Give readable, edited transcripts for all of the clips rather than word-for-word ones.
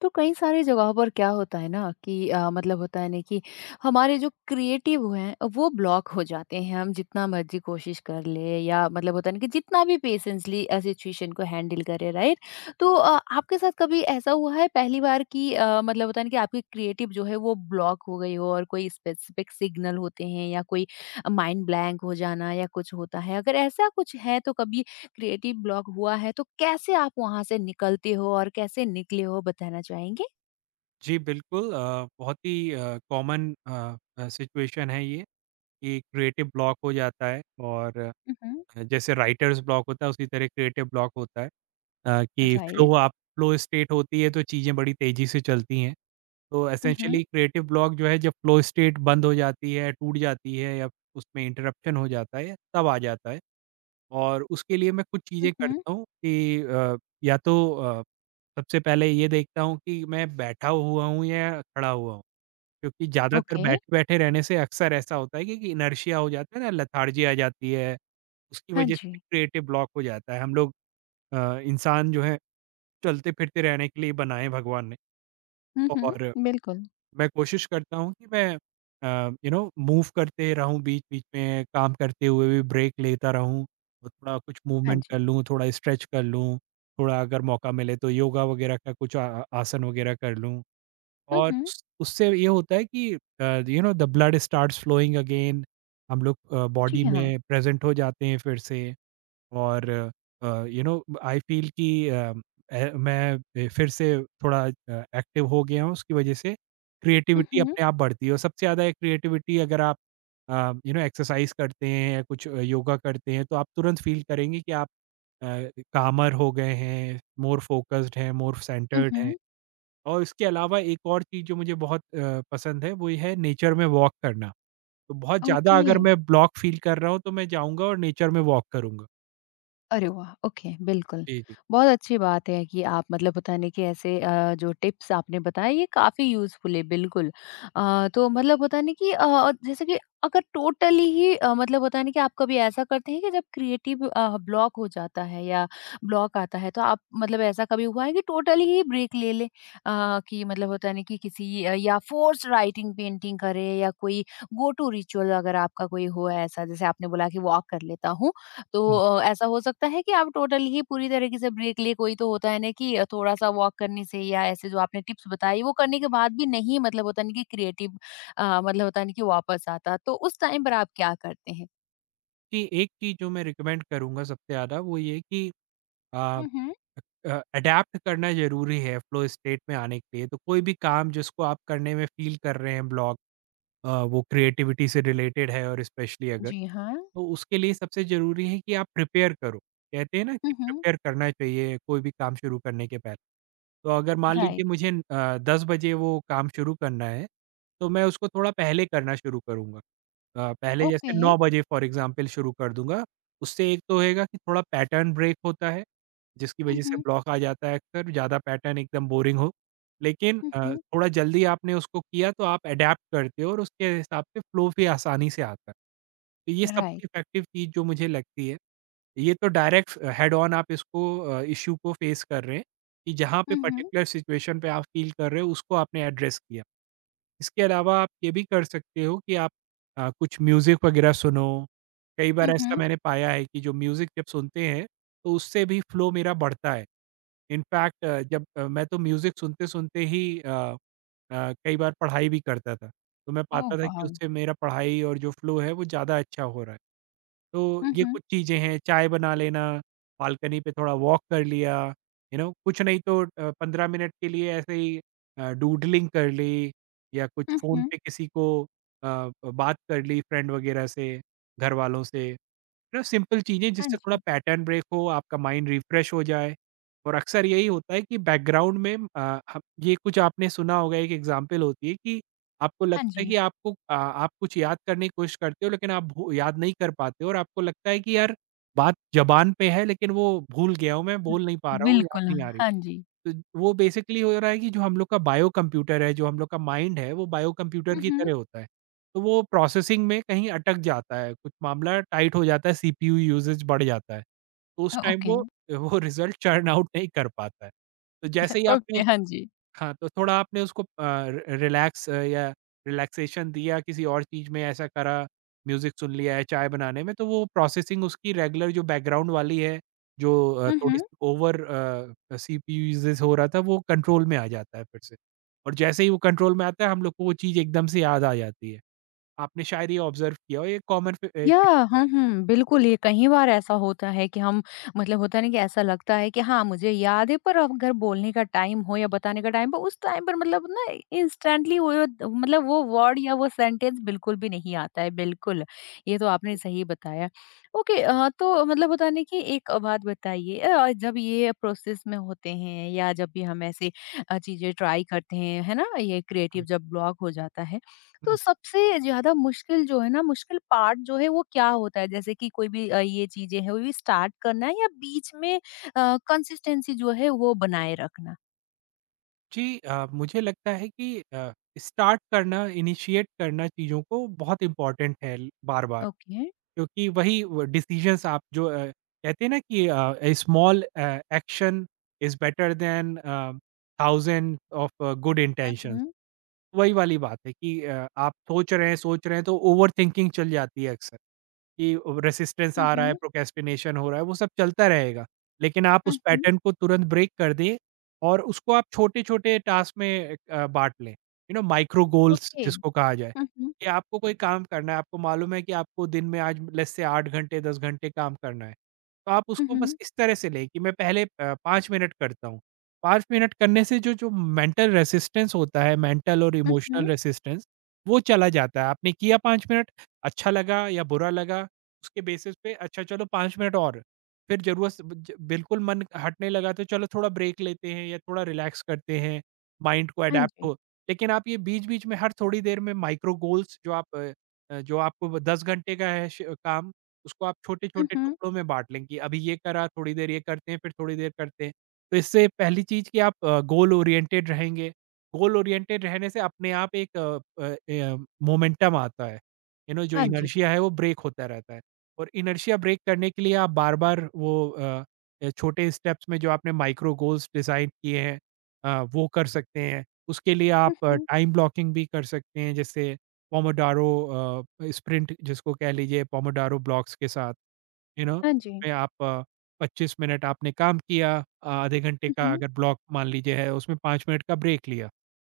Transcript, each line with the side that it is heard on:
left: तो कई सारी जगहों पर क्या होता है ना कि मतलब होता है ना कि हमारे जो क्रिएटिव हैं वो ब्लॉक हो जाते हैं। हम जितना मर्जी कोशिश कर ले या मतलब होता है ना कि जितना भी पेशेंसली सिचुएशन को हैंडल करे, राइट। तो आपके साथ कभी ऐसा हुआ है पहली बार कि मतलब होता है ना कि आपकी क्रिएटिव जो है वो ब्लॉक हो गई हो, और कोई स्पेसिफिक सिग्नल होते हैं या कोई माइंड ब्लैंक हो जाना या कुछ होता है? अगर ऐसा कुछ है तो कभी क्रिएटिव ब्लॉक हुआ है तो कैसे आप वहाँ से निकलते हो और कैसे निकले हो बताना चाहेंगे?
right: जी, बिल्कुल बहुत ही कॉमन सिचुएशन है ये कि क्रिएटिव ब्लॉक हो जाता है और
left: उहुँ।
right: जैसे राइटर्स ब्लॉक होता है उसी तरह क्रिएटिव ब्लॉक होता है। कि
left: राइट।
right: फ्लो आप फ्लो स्टेट होती है तो चीज़ें बड़ी तेज़ी से चलती हैं। तो
left: उहुँ।
right: एसेंशियली क्रिएटिव ब्लॉक जो है जब फ्लो स्टेट बंद हो जाती है, टूट जाती है या उसमें इंटरप्शन हो जाता है तब आ जाता है। और उसके लिए मैं कुछ चीज़ें
left: उहुँ।
right: करता हूँ कि या तो सबसे पहले ये देखता हूँ कि मैं बैठा हुआ हूँ या खड़ा हुआ हूँ। क्योंकि ज़्यादातर
left: ओके।
right: बैठे-बैठे रहने से अक्सर ऐसा होता है कि इनर्शिया हो जाता है ना, लेथार्जी आ जाती है, उसकी
left: हाँ
right: वजह से
left: जी।
right: क्रिएटिव ब्लॉक हो जाता है। हम लोग इंसान जो है चलते-फिरते रहने के लिए बनाए भगवान ने।
left: हुँ,
right: और
left: हुँ, बिल्कुल।
right: मैं कोशिश करता हूँ कि मैं यू नो मूव करते रहूँ बीच-बीच में, काम करते हुए भी ब्रेक लेता रहूँ और थोड़ा कुछ
left: हाँ
right: मूवमेंट
left: जी।
right: कर लूँ, थोड़ा स्ट्रेच कर लूँ, थोड़ा अगर मौका मिले तो योगा वगैरह का कुछ आ आसन वगैरह कर लूँ। और
left: उहुँ।
right: उस उससे ये होता है कि you know the blood starts flowing again. हम लोग बॉडी
left: जी हाँ।
right: में प्रेज़ेंट हो जाते हैं फिर से और यू नो आई फ़ील कि ए मैं ए फिर से थोड़ा एक्टिव हो गया हूँ। उसकी वज़ह से क्रिएटिविटी
left: उहुँ,
right: अपने आप बढ़ती है और सबसे ज़्यादा क्रिएटिविटी अगर आप यू नो एक्सरसाइज़ करते हैं या कुछ योगा करते हैं तो आप तुरंत फ़ील करेंगे कि आप अ, कामर हो गए हैं, मोर फ़ोकस्ड हैं, मोर सेंटर्ड हैं।
left: उहुँ।
right: और इसके अलावा एक और चीज़ जो मुझे बहुत पसंद है, वो ये है नेचर में वॉक करना। तो बहुत ज़्यादा
left: ओके।
right: अगर मैं ब्लॉक फ़ील कर रहा हूँ तो मैं जाऊँगा और नेचर में वॉक करूँगा।
left: अरे वाह! ओके, बिल्कुल।
right: जी, जी।
left: बहुत अच्छी बात है कि आप मतलब पता नहीं कि ऐसे जो टिप्स आपने बताए ये काफ़ी यूज़फुल है, बिल्कुल। तो मतलब होता है ना कि जैसे कि अगर टोटली ही मतलब होता है ना कि आप कभी ऐसा करते हैं कि जब क्रिएटिव ब्लॉक हो जाता है या ब्लॉक आता है तो आप मतलब ऐसा कभी हुआ है कि टोटली ही ब्रेक ले लें? कि मतलब होता है ना कि किसी या फोर्स राइटिंग पेंटिंग करें या कोई गो टू रिचुअल अगर आपका कोई हो, ऐसा जैसे आपने बोला कि वॉक कर लेता हूँ। तो
right: हुँ,
left: ऐसा हो सकता है कि आप टोटल ही पूरी तरीके से ब्रेक लिए कोई तो होता है ना कि थोड़ा-सा वॉक करने से या ऐसे जो आपने टिप्स बताई वो करने के बाद भी नहीं, मतलब होता नहीं कि क्रिएटिव मतलब होता नहीं कि वापस आता, तो उस टाइम पर आप क्या करते हैं?
right: कि एक चीज़ जो मैं रिकमेंड करूँगा सबसे ज़्यादा वो ये कि अ
left: हुँ, हुँ।
right: अ, अडैप्ट करना ज़रूरी है फ़्लो स्टेट में आने के लिए। तो कोई भी काम जिसको आप करने में फ़ील कर रहे हैं ब्लॉक, वो क्रिएटिविटी से रिलेटेड है और स्पेशली अगर,
left: जी हाँ।
right: तो उसके लिए सबसे ज़रूरी है कि आप प्रिपेयर करो। कहते हैं ना कि
left: हुँ, हुँ।
right: प्रिपेयर करना चाहिए कोई भी काम शुरू करने के पहले। तो अगर मान
left: राइट।
right: लीजिए मुझे 10 बजे वो काम शुरू करना है, तो मैं उसको थोड़ा पहले करना शुरू करूँगा। पहले जैसे
left: ओके।
right: 9 बजे फॉर एग्ज़ाम्पल शुरू कर दूँगा। उससे एक तो होएगा कि थोड़ा पैटर्न ब्रेक होता है, जिसकी
left: हुँ,
right: वज़ह से
left: हुँ।
right: ब्लॉक आ जाता है अक्सर, ज़्यादा पैटर्न एकदम बोरिंग हो। लेकिन
left: हुँ, हुँ।
right: थोड़ा जल्दी आपने उसको किया तो आप अडैप्ट करते हो और उसके हिसाब से फ्लो भी आसानी से आता है। तो ये सबसे
left: राइट।
right: इफ़ेक्टिव चीज़ जो मुझे लगती है, ये तो डायरेक्ट हेड ऑन आप इसको इश्यू को फेस कर रहे हैं। कि जहाँ पे
left: हुँ, हुँ।
right: पर्टिकुलर सिचुएशन पे आप फ़ील कर रहे हो उसको आपने एड्रेस किया। इसके अलावा आप ये भी कर सकते हो कि आप कुछ म्यूज़िक वगैरह सुनो। कई बार
left: हुँ,
right: ऐसा
left: हुँ।
right: मैंने पाया है कि जो म्यूज़िक जब सुनते हैं तो उससे भी फ़्लो मेरा बढ़ता है। इनफैक्ट जब मैं तो म्यूज़िक सुनते-सुनते ही कई बार पढ़ाई भी करता था। तो मैं
left: ओह
right: पाता था कि
left: वाव!
right: उससे मेरा पढ़ाई और जो फ़्लो है वो ज़्यादा अच्छा हो रहा है। तो
left: हुँ,
right: ये
left: हुँ।
right: कुछ चीज़ें हैं, चाय बना लेना, बालकनी पे थोड़ा वॉक कर लिया। यू नो कुछ नहीं तो 15 मिनट के लिए ऐसे ही डूडलिंग कर ली या कुछ
left: हुँ,
right: फ़ोन
left: हुँ।
right: पे किसी को बात कर ली फ्रेंड वगैरह से, घर वालों से। ना सिंपल चीज़ें
left: हाँ
right: जिससे थोड़ा
left: जी।
right: पैटर्न ब्रेक हो, आपका माइंड रिफ्रेश हो जाए। और अक्सर यही होता है कि बैकग्राउंड में अ, ह ये कुछ आपने सुना होगा, एक एग्ज़ाम्पल होती है कि आपको
left: हाँ
right: लगता है
left: जी।
right: कि आपको आप कुछ याद करने की कोशिश करते हो लेकिन आप भू याद नहीं कर पाते हो और आपको लगता है कि यार बात ज़बान पे है लेकिन वो भूल गया हूँ मैं, बोल नहीं पा रहा हूँ, याद
left: बिल्कुल,
right: नहीं आ रही।
left: हाँ जी।
right: तो वो बेसिकली हो रहा है कि जो हम लोग का बायो कंप्यूटर है, जो हम लोग का माइंड है, वो बायो कंप्यूटर
left: हुँ,
right: की
left: हुँ।
right: तरह होता है। तो वो प्रोसेसिंग में कहीं अटक जाता है, कुछ मामला टाइट हो जाता है, सीपीयू यूसेज बढ़ जाता है। तो उस टाइम
left: ओके।
right: वो रिज़ल्ट चर्न आउट नहीं कर पाता है। तो जैसे ही आपने
left: ओके,
right: उस,
left: हाँ जी।
right: हाँ, तो थोड़ा आपने उसको रि रिलैक्स या रिलैक्सेशन दिया किसी और चीज़ में ऐसा करा, म्यूज़िक सुन लिया है चाय बनाने में, तो वो प्रोसेसिंग उसकी रेगुलर जो बैकग्राउंड वाली है, जो
left: हुँ, हुँ।
right: थोड़ी-सी ओवर सीपीयूज़ हो रहा था, वो कंट्रोल में आ जाता है फिर से। और जैसे ही वो कंट्रोल में आता है, हम लोग को वो चीज़ एकदम से याद आ जाती है। आपने शायद ये ऑब्ज़र्व किया हो, ये कॉमन फ
left: या
right: एक
left: हुँ, हुँ, बिल्कुल, ये कई बार ऐसा होता है कि हम मतलब होता है ना कि ऐसा लगता है कि हाँ, मुझे याद है, पर अब अगर बोलने का टाइम हो या बताने का टाइम हो, उस टाइम पर मतलब ना इंस्टेंटली वो मतलब वो वर्ड या वो सेंटेंस बिल्कुल भी नहीं आता है, बिल्कुल। ये तो आपने सही बताया। ओके तो मतलब होता है ना कि एक बात बताइए, जब ये प्रोसेस में होते हैं या जब भी हम ऐसे चीज़ें ट्राई करते हैं, है ना? ये क्रिएटिव
right: हुँ,
left: जब ब्लॉक हो जाता है तो
right: हुँ।
left: सबसे ज़्यादा मुश्किल जो है ना, मुश्किल पार्ट जो है वो क्या होता है? जैसे कि कोई भी ये चीज़ें हैं, वो भी स्टार्ट करना या बीच में कंसिस्टेंसी जो है वो बनाए रखना?
right: जी, मुझे लगता है कि स्टार्ट करना, इनिशिएट करना चीज़ों को बहुत इम्पोर्टेंट है ल बार-बार।
left: ओके।
right: क्योंकि वही व डिसीज़न्स आप जो कहते हैं ना कि a small action is better than uh, thousand of good
left: hmm,
right: intentions.
left: Hmm,
right: वही वाली बात है कि आप सोच रहे हैं तो ओवरथिंकिंग चल जाती है अक्सर। कि रेसिस्टेंस आ रहा है,
left: हुँ,
right: प्रोक्रेस्टिनेशन हो रहा है, वो सब चलता रहेगा। लेकिन आप
left: हुँ,
right: उस
left: हुँ।
right: पैटर्न को तुरंत ब्रेक कर दें और उसको आप छोटे-छोटे टास्क में बाँट लें। You know micro goals
left: okay.
right: जिसको कहा जाए,
left: हुँ, हुँ,
right: कि आपको कोई काम करना है, आपको मालूम है कि आपको दिन में आज लेट्स से 8 घंटे, 10 घंटे काम करना है। तो आप
left: हुँ,
right: उसको बस
left: हुँ,
right: इस तरह से लें कि मैं पहले 5 मिनट करता हूँ। 5 मिनट करने से जो जो मेंटल रेसिस्टेंस होता है, मेंटल और
left: हुँ,
right: इमोशनल
left: हुँ।
right: रेसिस्टेंस, वो चला जाता है। आपने किया 5 मिनट, अच्छा लगा या बुरा लगा उसके बेसिस पे, अच्छा चलो 5 मिनट और, फिर ज़रूरत से ब ज बिल्कुल मन हटने लगा तो चलो थोड़ा ब्रेक लेते हैं या थोड़ा रिलैक्स करते हैं, माइंड को
left: हाँ
right: अडैप्ट हो।
left: जी।
right: लेकिन आप ये बीच-बीच में हर थोड़ी देर में माइक्रो गोल्स जो आप जो आपको ब 10 घंटे का है श काम, उसको आप
left: हुँ,
right: छोटे-छोटे
left: हुँ।
right: टुकड़ों में बाँट लें कि अभी ये करा, थोड़ी देर ये करते हैं, फिर थोड़ी देर करते हैं। तो इससे पहली चीज़ कि आप गोल ओरिएंटेड रहेंगे, गोल ओरिएंटेड रहने से अपने आप एक मोमेंटम आता है, यू नो जो
left: हाँ जी।
right: इनर्शिया है वो ब्रेक होता रहता है। और इनर्शिया ब्रेक करने के लिए आप बार-बार वो अ, ए छोटे स्टेप्स में जो आपने माइक्रो गोल्स डिज़ाइन किए हैं, वो कर सकते हैं। उसके लिए
left: हुँ,
right: आप
left: हुँ।
right: टाइम ब्लॉकिंग भी कर सकते हैं जैसे पोमोडारो स्प्रिंट जिसको कह लीजिए, पोमोडारो ब्लॉक्स के साथ, यू नो
left: हाँ जी।
right: उसमें आप 25 मिनट आपने काम किया, आधे घंटे
left: हुँ,
right: का
left: हुँ।
right: अगर ब्लॉक मान लीजिए है उसमें 5 मिनट का ब्रेक लिया,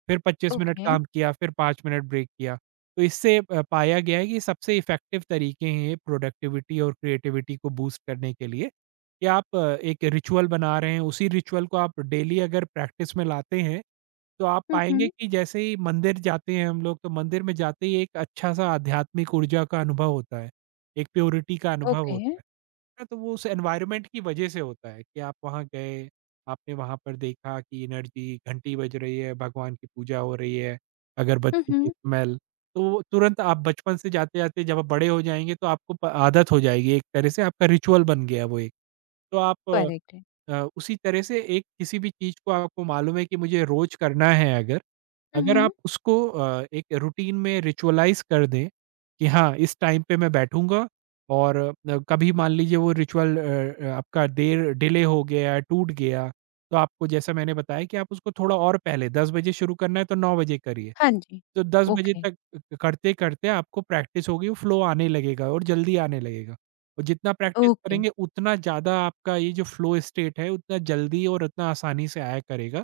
right: फिर 25 मिनट
left: ओके।
right: काम किया, फिर 5 मिनट ब्रेक किया। तो इससे पाया गया है कि सबसे इफ़ेक्टिव तरीके हैं ये प्रोडक्टिविटी और क्रिएटिविटी को बूस्ट करने के लिए कि आप एक रिचुअल बना रहे हैं, उसी रिचुअल को आप डेली अगर प्रैक्टिस में लाते हैं, तो आप
left: हुँ,
right: पाएँगे
left: हुँ।
right: कि जैसे ही मंदिर जाते हैं हम लोग, तो मंदिर में जाते ही एक अच्छा-सा आध्यात्मिक ऊर्जा का अनुभव होता है, एक प्योरिटी का अनुभव
left: ओके।
right: होता है। ना तो वो उस एनवायरनमेंट की वजह से होता है कि आप वहाँ गए, आपने वहाँ पर देखा कि एनर्जी, घंटी बज रही है, भगवान की पूजा हो रही है,
left: हुँ,
right: अगरबत्ती की
left: हुँ।
right: स्मेल, तो वो तुरंत आप बचपन से जाते-जाते जब आप बड़े हो जाएँगे तो आपको प आदत हो जाएगी, एक तरह से आपका रिचुअल बन गया वो एक। तो आप
left: करेक्ट है।
right: उसी तरह से एक किसी भी चीज़ को आपको मालूम है कि मुझे रोज़ करना है अगर,
left: हुँ,
right: अगर आप
left: हुँ।
right: उसको एक रूटीन में रिचुअलाइज़ कर दें कि हाँ, इस टाइम पे मैं बैठूँगा और कभी मान लीजिए वो रिचुअल आपका देर डिले हो गया, टूट गया, तो आपको जैसा मैंने बताया कि आप उसको थोड़ा और पहले, 10 बजे शुरू करना है तो 9 बजे करिए।
left: हाँ जी।
right: तो 10 बजे
left: ओके,
right: तक करते-करते आपको प्रैक्टिस होगी, वो फ्लो आने लगेगा और जल्दी आने लगेगा। और जितना प्रैक्टिस
left: ओके,
right: करेंगे उतना ज़्यादा आपका ये जो फ़्लो स्टेट है उतना जल्दी और उतना आसानी से आया करेगा।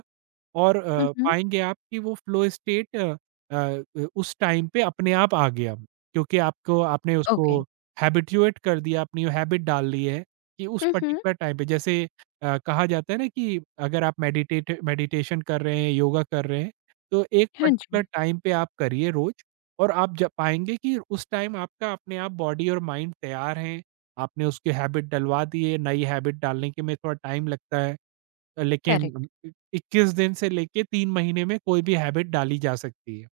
right: और
left: हुँ, हुँ।
right: पाएँगे आप कि वो फ़्लो स्टेट उस टाइम पे अपने आप आ गया, क्योंकि आपको आपने उसको
left: ओके।
right: हैबिट्यूएट कर दिया, अपनी हैबिट डाल दी है कि उस
left: हुँ, हुँ।
right: पर्टिकुलर टाइम पे जैसे कहा जाता है ना कि अगर आप मेडिटेट मेडिटेशन कर रहे हैं, योगा कर रहे हैं, तो एक
left: हाँ
right: पर्टिकुलर
left: जी,
right: टाइम पे आप करिए रोज़ और आप ज पाएँगे कि उस टाइम आपका अपने आप बॉडी और माइंड तैयार हैं, आपने उसकी हैबिट डलवा दी है, नई हैबिट डालने के में थोड़ा टाइम लगता है। लेकिन
left: करेक्ट।
right: उम, इ 21 दिन से लेके 3 महीने में कोई भी हैबिट डाली जा सकती है।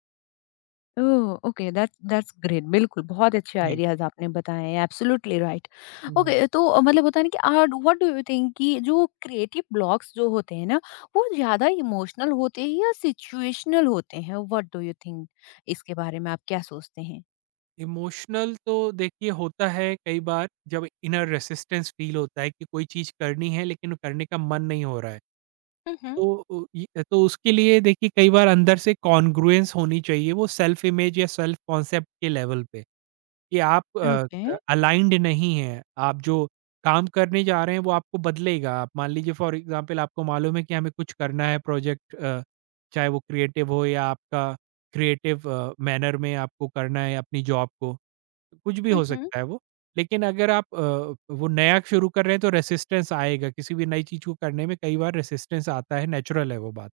left: Oh! Okay, that's that's great. बिल्कुल, बहुत अच्छे
right: जी।
left: आइडियाज़ आपने बताए हैं, एब्सोल्युटली राइट।
right: हुँ।
left: ओके, तो मतलब होता है ना कि व्हाट डू यू थिंक कि जो क्रिएटिव ब्लॉक्स जो होते हैं ना, वो ज़्यादा इमोशनल होते हैं या सिचुएशनल होते हैं? What do you think? इसके बारे में आप क्या सोचते हैं?
right: इमोशनल तो देखिए होता है कई बार जब इनर रेसिस्टेंस फील होता है कि कोई चीज़ करनी है लेकिन करने का मन नहीं हो रहा है।
left: हुँ, हुँ।
right: तो उ इ तो उसके लिए देखिए कई बार अंदर से कॉन्ग्रुएंस होनी चाहिए वो सेल्फ इमेज या सेल्फ कॉन्सेप्ट के लेवल पे। कि
left: ओके।
right: अलाइन्ड नहीं हैं। आप जो काम करने जा रहे हैं वो आपको बदलेगा। आप मान लीजिए फॉर एग्ज़ाम्पल आपको मालूम है कि हमें कुछ करना है चाहे वो क्रिएटिव हो या आपका मैनर में आपको करना है अपनी जॉब को, कुछ भी
left: हुँ,
right: हो
left: हुँ।
right: सकता है वो। लेकिन अगर वो नया शुरू कर रहे हैं तो रेजिस्टेंस आएगा, किसी भी नई चीज़ को करने में कई बार रेजिस्टेंस आता है, नेचुरल है वो बात।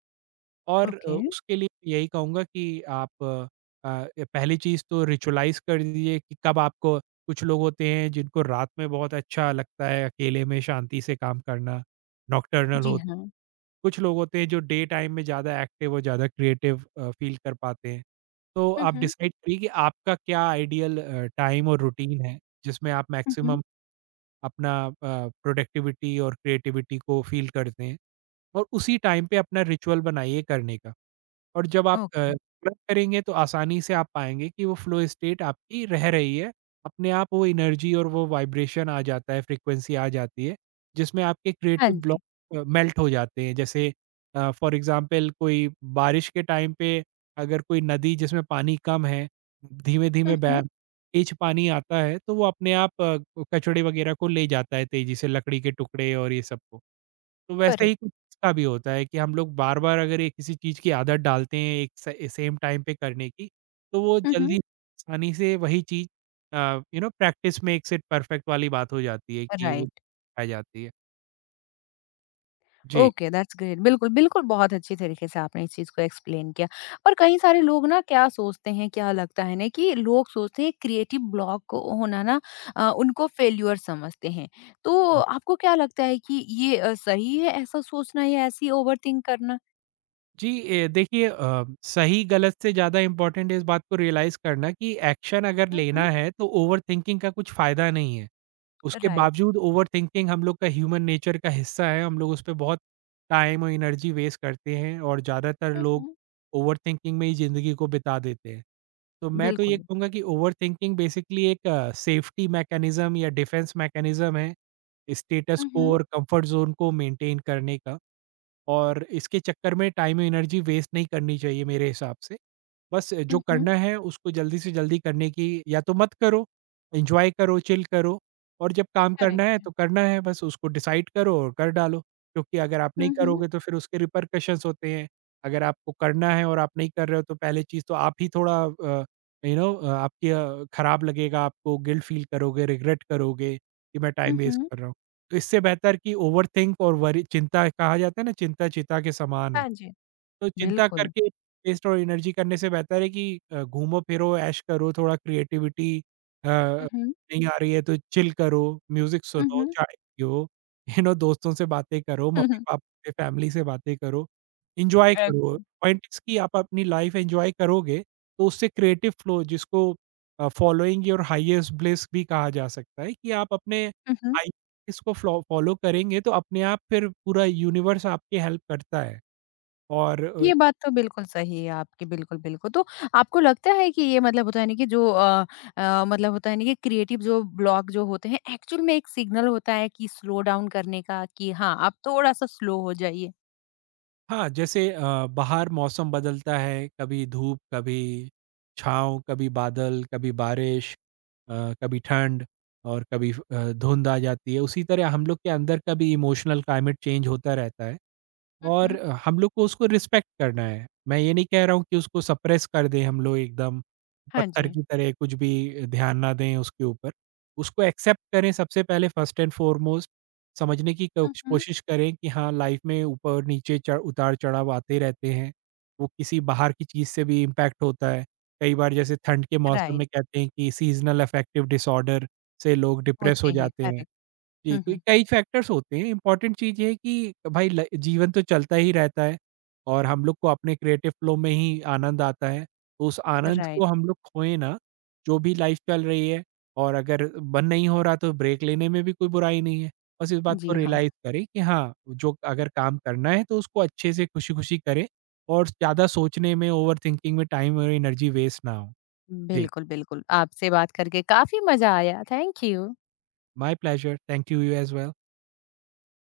right: और
left: ओके,
right: उसके लिए यही कहूँगा कि ये पहली चीज़ तो रिचुअलाइज़ कर दीजिए कि कब आपको कुछ लोग होते हैं जिनको रात में बहुत अच्छा लगता है अकेले में शांति से काम करना, नॉकटर्नल
left: जी
right: होते हैं।
left: हाँ।
right: कुछ लोग होते हैं जो डे टाइम में ज़्यादा एक्टिव और ज़्यादा फ़ील कर पाते हैं। तो
left: हुँ,
right: आप
left: हुँ।
right: डिसाइड करिए कि आपका क्या टाइम और रूटीन है, जिसमें आप
left: हुँ, हुँ।
right: मैक्सिमम प्रोडक्टिविटी और क्रिएटिविटी को फ़ील करते हैं और उसी टाइम पे अपना रिचुअल बनाइए करने का। और जब
left: ओके,
right: तुरंत करेंगे तो आसानी से आप पाएँगे कि वो फ़्लो स्टेट आपकी रह रही है। अपने आप वो एनर्जी और वो वाइब्रेशन आ जाता है, फ्रीक्वेंसी आ जाती है, जिसमें आपके
left: हाँ
right: क्रिएटिव
left: जी।
right: मेल्ट हो जाते हैं। जैसे फॉर एग्ज़ाम्पल कोई बारिश के टाइम पे अगर कोई नदी जिसमें पानी कम है, धीमे-धीमे
left: हुँ,
right: बह
left: हुँ।
right: तेज़ पानी आता है तो वो अपने कचड़े वग़ैरह को ले जाता है तेज़ी से, लकड़ी के टुकड़े और ये सब को। तो वैसे ही
left: करेक्ट।
right: का भी होता है कि हम लोग बार-बार अगर ये किसी चीज़ की आदत डालते हैं एक स सेम टाइम पे करने की, तो वो
left: हुँ,
right: जल्दी
left: हुँ।
right: आसानी से वही चीज़ you know practice makes it perfect वाली बात हो जाती है कि वो
left: राइट।
right: आ जाती है। जी।
left: ओके, दैट्स ग्रेट, बिल्कुल, बिल्कुल, बहुत अच्छी तरीके से आपने इस चीज़ को एक्सप्लेन किया। पर कई सारे लोग ना क्या सोचते हैं, क्या लगता है ना कि लोग सोचते हैं क्रिएटिव ब्लॉक को होना ना उनको फेल्योर समझते हैं। तो आपको क्या लगता है कि ये सही है ऐसा सोचना या ऐसी ओवरथिंक करना?
right: जी, ए सही गलत से ज़्यादा इम्पोर्टेंट है इस बात को रियलाइज़ करना कि एक्शन अगर
left: हुँ,
right: लेना
left: हुँ।
right: है तो ओवरथिंकिंग का कुछ फ़ायदा नहीं है। उसके
left: राइट।
right: बावजूद ओवरथिंकिंग हम लोग का ह्यूमन नेचर का हिस्सा है, हम लोग उस पे बहुत टाइम और एनर्जी वेस्ट करते हैं और ज़्यादातर
left: हुँ,
right: लोग
left: हुँ।
right: ओवरथिंकिंग में ही ज़िंदगी को बिता देते हैं। तो मैं तो ये
left: बिल्कुल।
right: कहूँगा कि ओवरथिंकिंग बेसिकली एक सेफ्टी मैकेनिज़्म या डिफेंस मैकेनिज़्म है, स्टेटस
left: हुँ,
right: को
left: हुँ।
right: और कंफर्ट ज़ोन को मेंटेन करने का और इसके चक्कर में टाइम एनर्जी वेस्ट नहीं करनी चाहिए मेरे हिसाब से। बस जो
left: हुँ, हुँ।
right: करना है उसको जल्दी से जल्दी करने की या तो मत करो, एन्जॉय करो, चिल करो और जब काम करना
left: करेक्ट
right: है
left: है।
right: तो करना है बस उसको डिसाइड करो और कर डालो। क्योंकि अगर आप नहीं
left: हुँ, हुँ।
right: करोगे तो फिर उसके रिपरकशंस होते हैं। अगर आपको करना है और आप नहीं कर रहे हो तो पहली चीज़ तो आप ही यू खराब लगेगा, आपको गिल्ट फील करोगे, रिग्रेट करोगे कि मैं टाइम
left: हुँ,
right: वेस्ट
left: हुँ।
right: कर रहा हूँ। तो इससे बेहतर कि ओवरथिंक और वरी चिंता कहा जाता है ना चिंता चिता के समान है।
left: हाँ जी।
right: तो चिंता
left: बिल्कुल।
right: करके वेस्ट और एनर्जी करने से बेहतर है कि घूमो-फिरो, ऐश करो, थोड़ा
left: हुँ, हुँ।
right: नहीं आ रही है तो चिल करो, म्यूज़िक
left: हुँ,
right: सुनो,
left: हुँ।
right: चाय पियो, यू नो दोस्तों से बातें करो, मम्मी-पापा से, फैमिली से बातें करो, एन्जॉय
left: ओके।
right: करो। पॉइंट इज़ कि आप अपनी लाइफ़ एन्जॉय करोगे, तो उससे क्रिएटिव फ्लो जिसको फॉलोइंग योर हाईएस्ट ब्लिस भी कहा जा सकता है कि आप अपने
left: हुँ, हुँ।
right: हाई इसको फ्लो फॉलो करेंगे तो अपने आप फिर पूरा यूनिवर्स आपकी हेल्प करता है और अ
left: ये बात तो बिल्कुल सही है आपकी, बिल्कुल, बिल्कुल। तो आपको लगता है कि ये मतलब होता है ना कि मतलब होता है ना कि क्रिएटिव जो ब्लॉक जो होते हैं, एक्चुअल में एक सिग्नल होता है कि स्लो डाउन करने का कि हाँ, आप थोड़ा-सा स्लो हो जाइए।
right: हाँ, बाहर मौसम बदलता है, कभी धूप, कभी छाँव, कभी बादल, कभी कभी ठंड और कभी धुंध आ जाती है। उसी तरह हम लोग के अंदर का भी इमोशनल क्लाइमेट चेंज होता रहता है।
left: हुँ,
right: और
left: हुँ।
right: हम लोग को उसको रिस्पेक्ट करना है। मैं ये नहीं कह रहा हूँ कि उसको सप्रेस कर दें हम लोग एकदम,
left: हाँ
right: पत्थर
left: जी।
right: की तरह कुछ भी ध्यान ना दें उसके ऊपर। उसको एक्सेप्ट करें सबसे पहले फर्स्ट एंड फ़ॉरमोस्ट, समझने की
left: हुँ,
right: कोश
left: हुँ।
right: कोशिश करें कि हाँ, लाइफ़ में ऊपर-नीचे चढ़ उतार-चढ़ाव आते रहते हैं। वो किसी बाहर की चीज़ से भी इम्पैक्ट होता है। कई बार जैसे ठंड के मौसम
left: राइट,
right: में कहते हैं कि सीज़नल अफेक्टिव डिसऑर्डर से लोग डिप्रेस हो
left: होते हैं,
right: जाते हैं।
left: करेक्ट।
right: जी,
left: हुँ,
right: तो
left: हुँ,
right: कई फैक्टर्स होते हैं, इम्पोर्टेंट चीज़ ये है कि भाई ल जीवन तो चलता ही रहता है और हम लोग को अपने क्रिएटिव फ्लो में ही आनंद आता है। तो उस बिल्कुल। आनंद को
left: राइट।
right: हम लोग खोएँ ना, जो भी लाइफ़ चल रही है और अगर मन नहीं हो रहा तो ब्रेक लेने में भी कोई बुराई नहीं है। बस इस बात को
left: जी हाँ,
right: रियलाइज़ करें कि हाँ, जो अगर काम करना है तो उसको अच्छे से खुशी-खुशी करें और ज़्यादा सोचने में, ओवरथिंकिंग में टाइम और एनर्जी वेस्ट ना हो। जी,
left: बिल्कुल, बिल्कुल। आपसे बात करके काफ़ी मज़ा आया। Thank you.
right: My pleasure, thank you, you as well.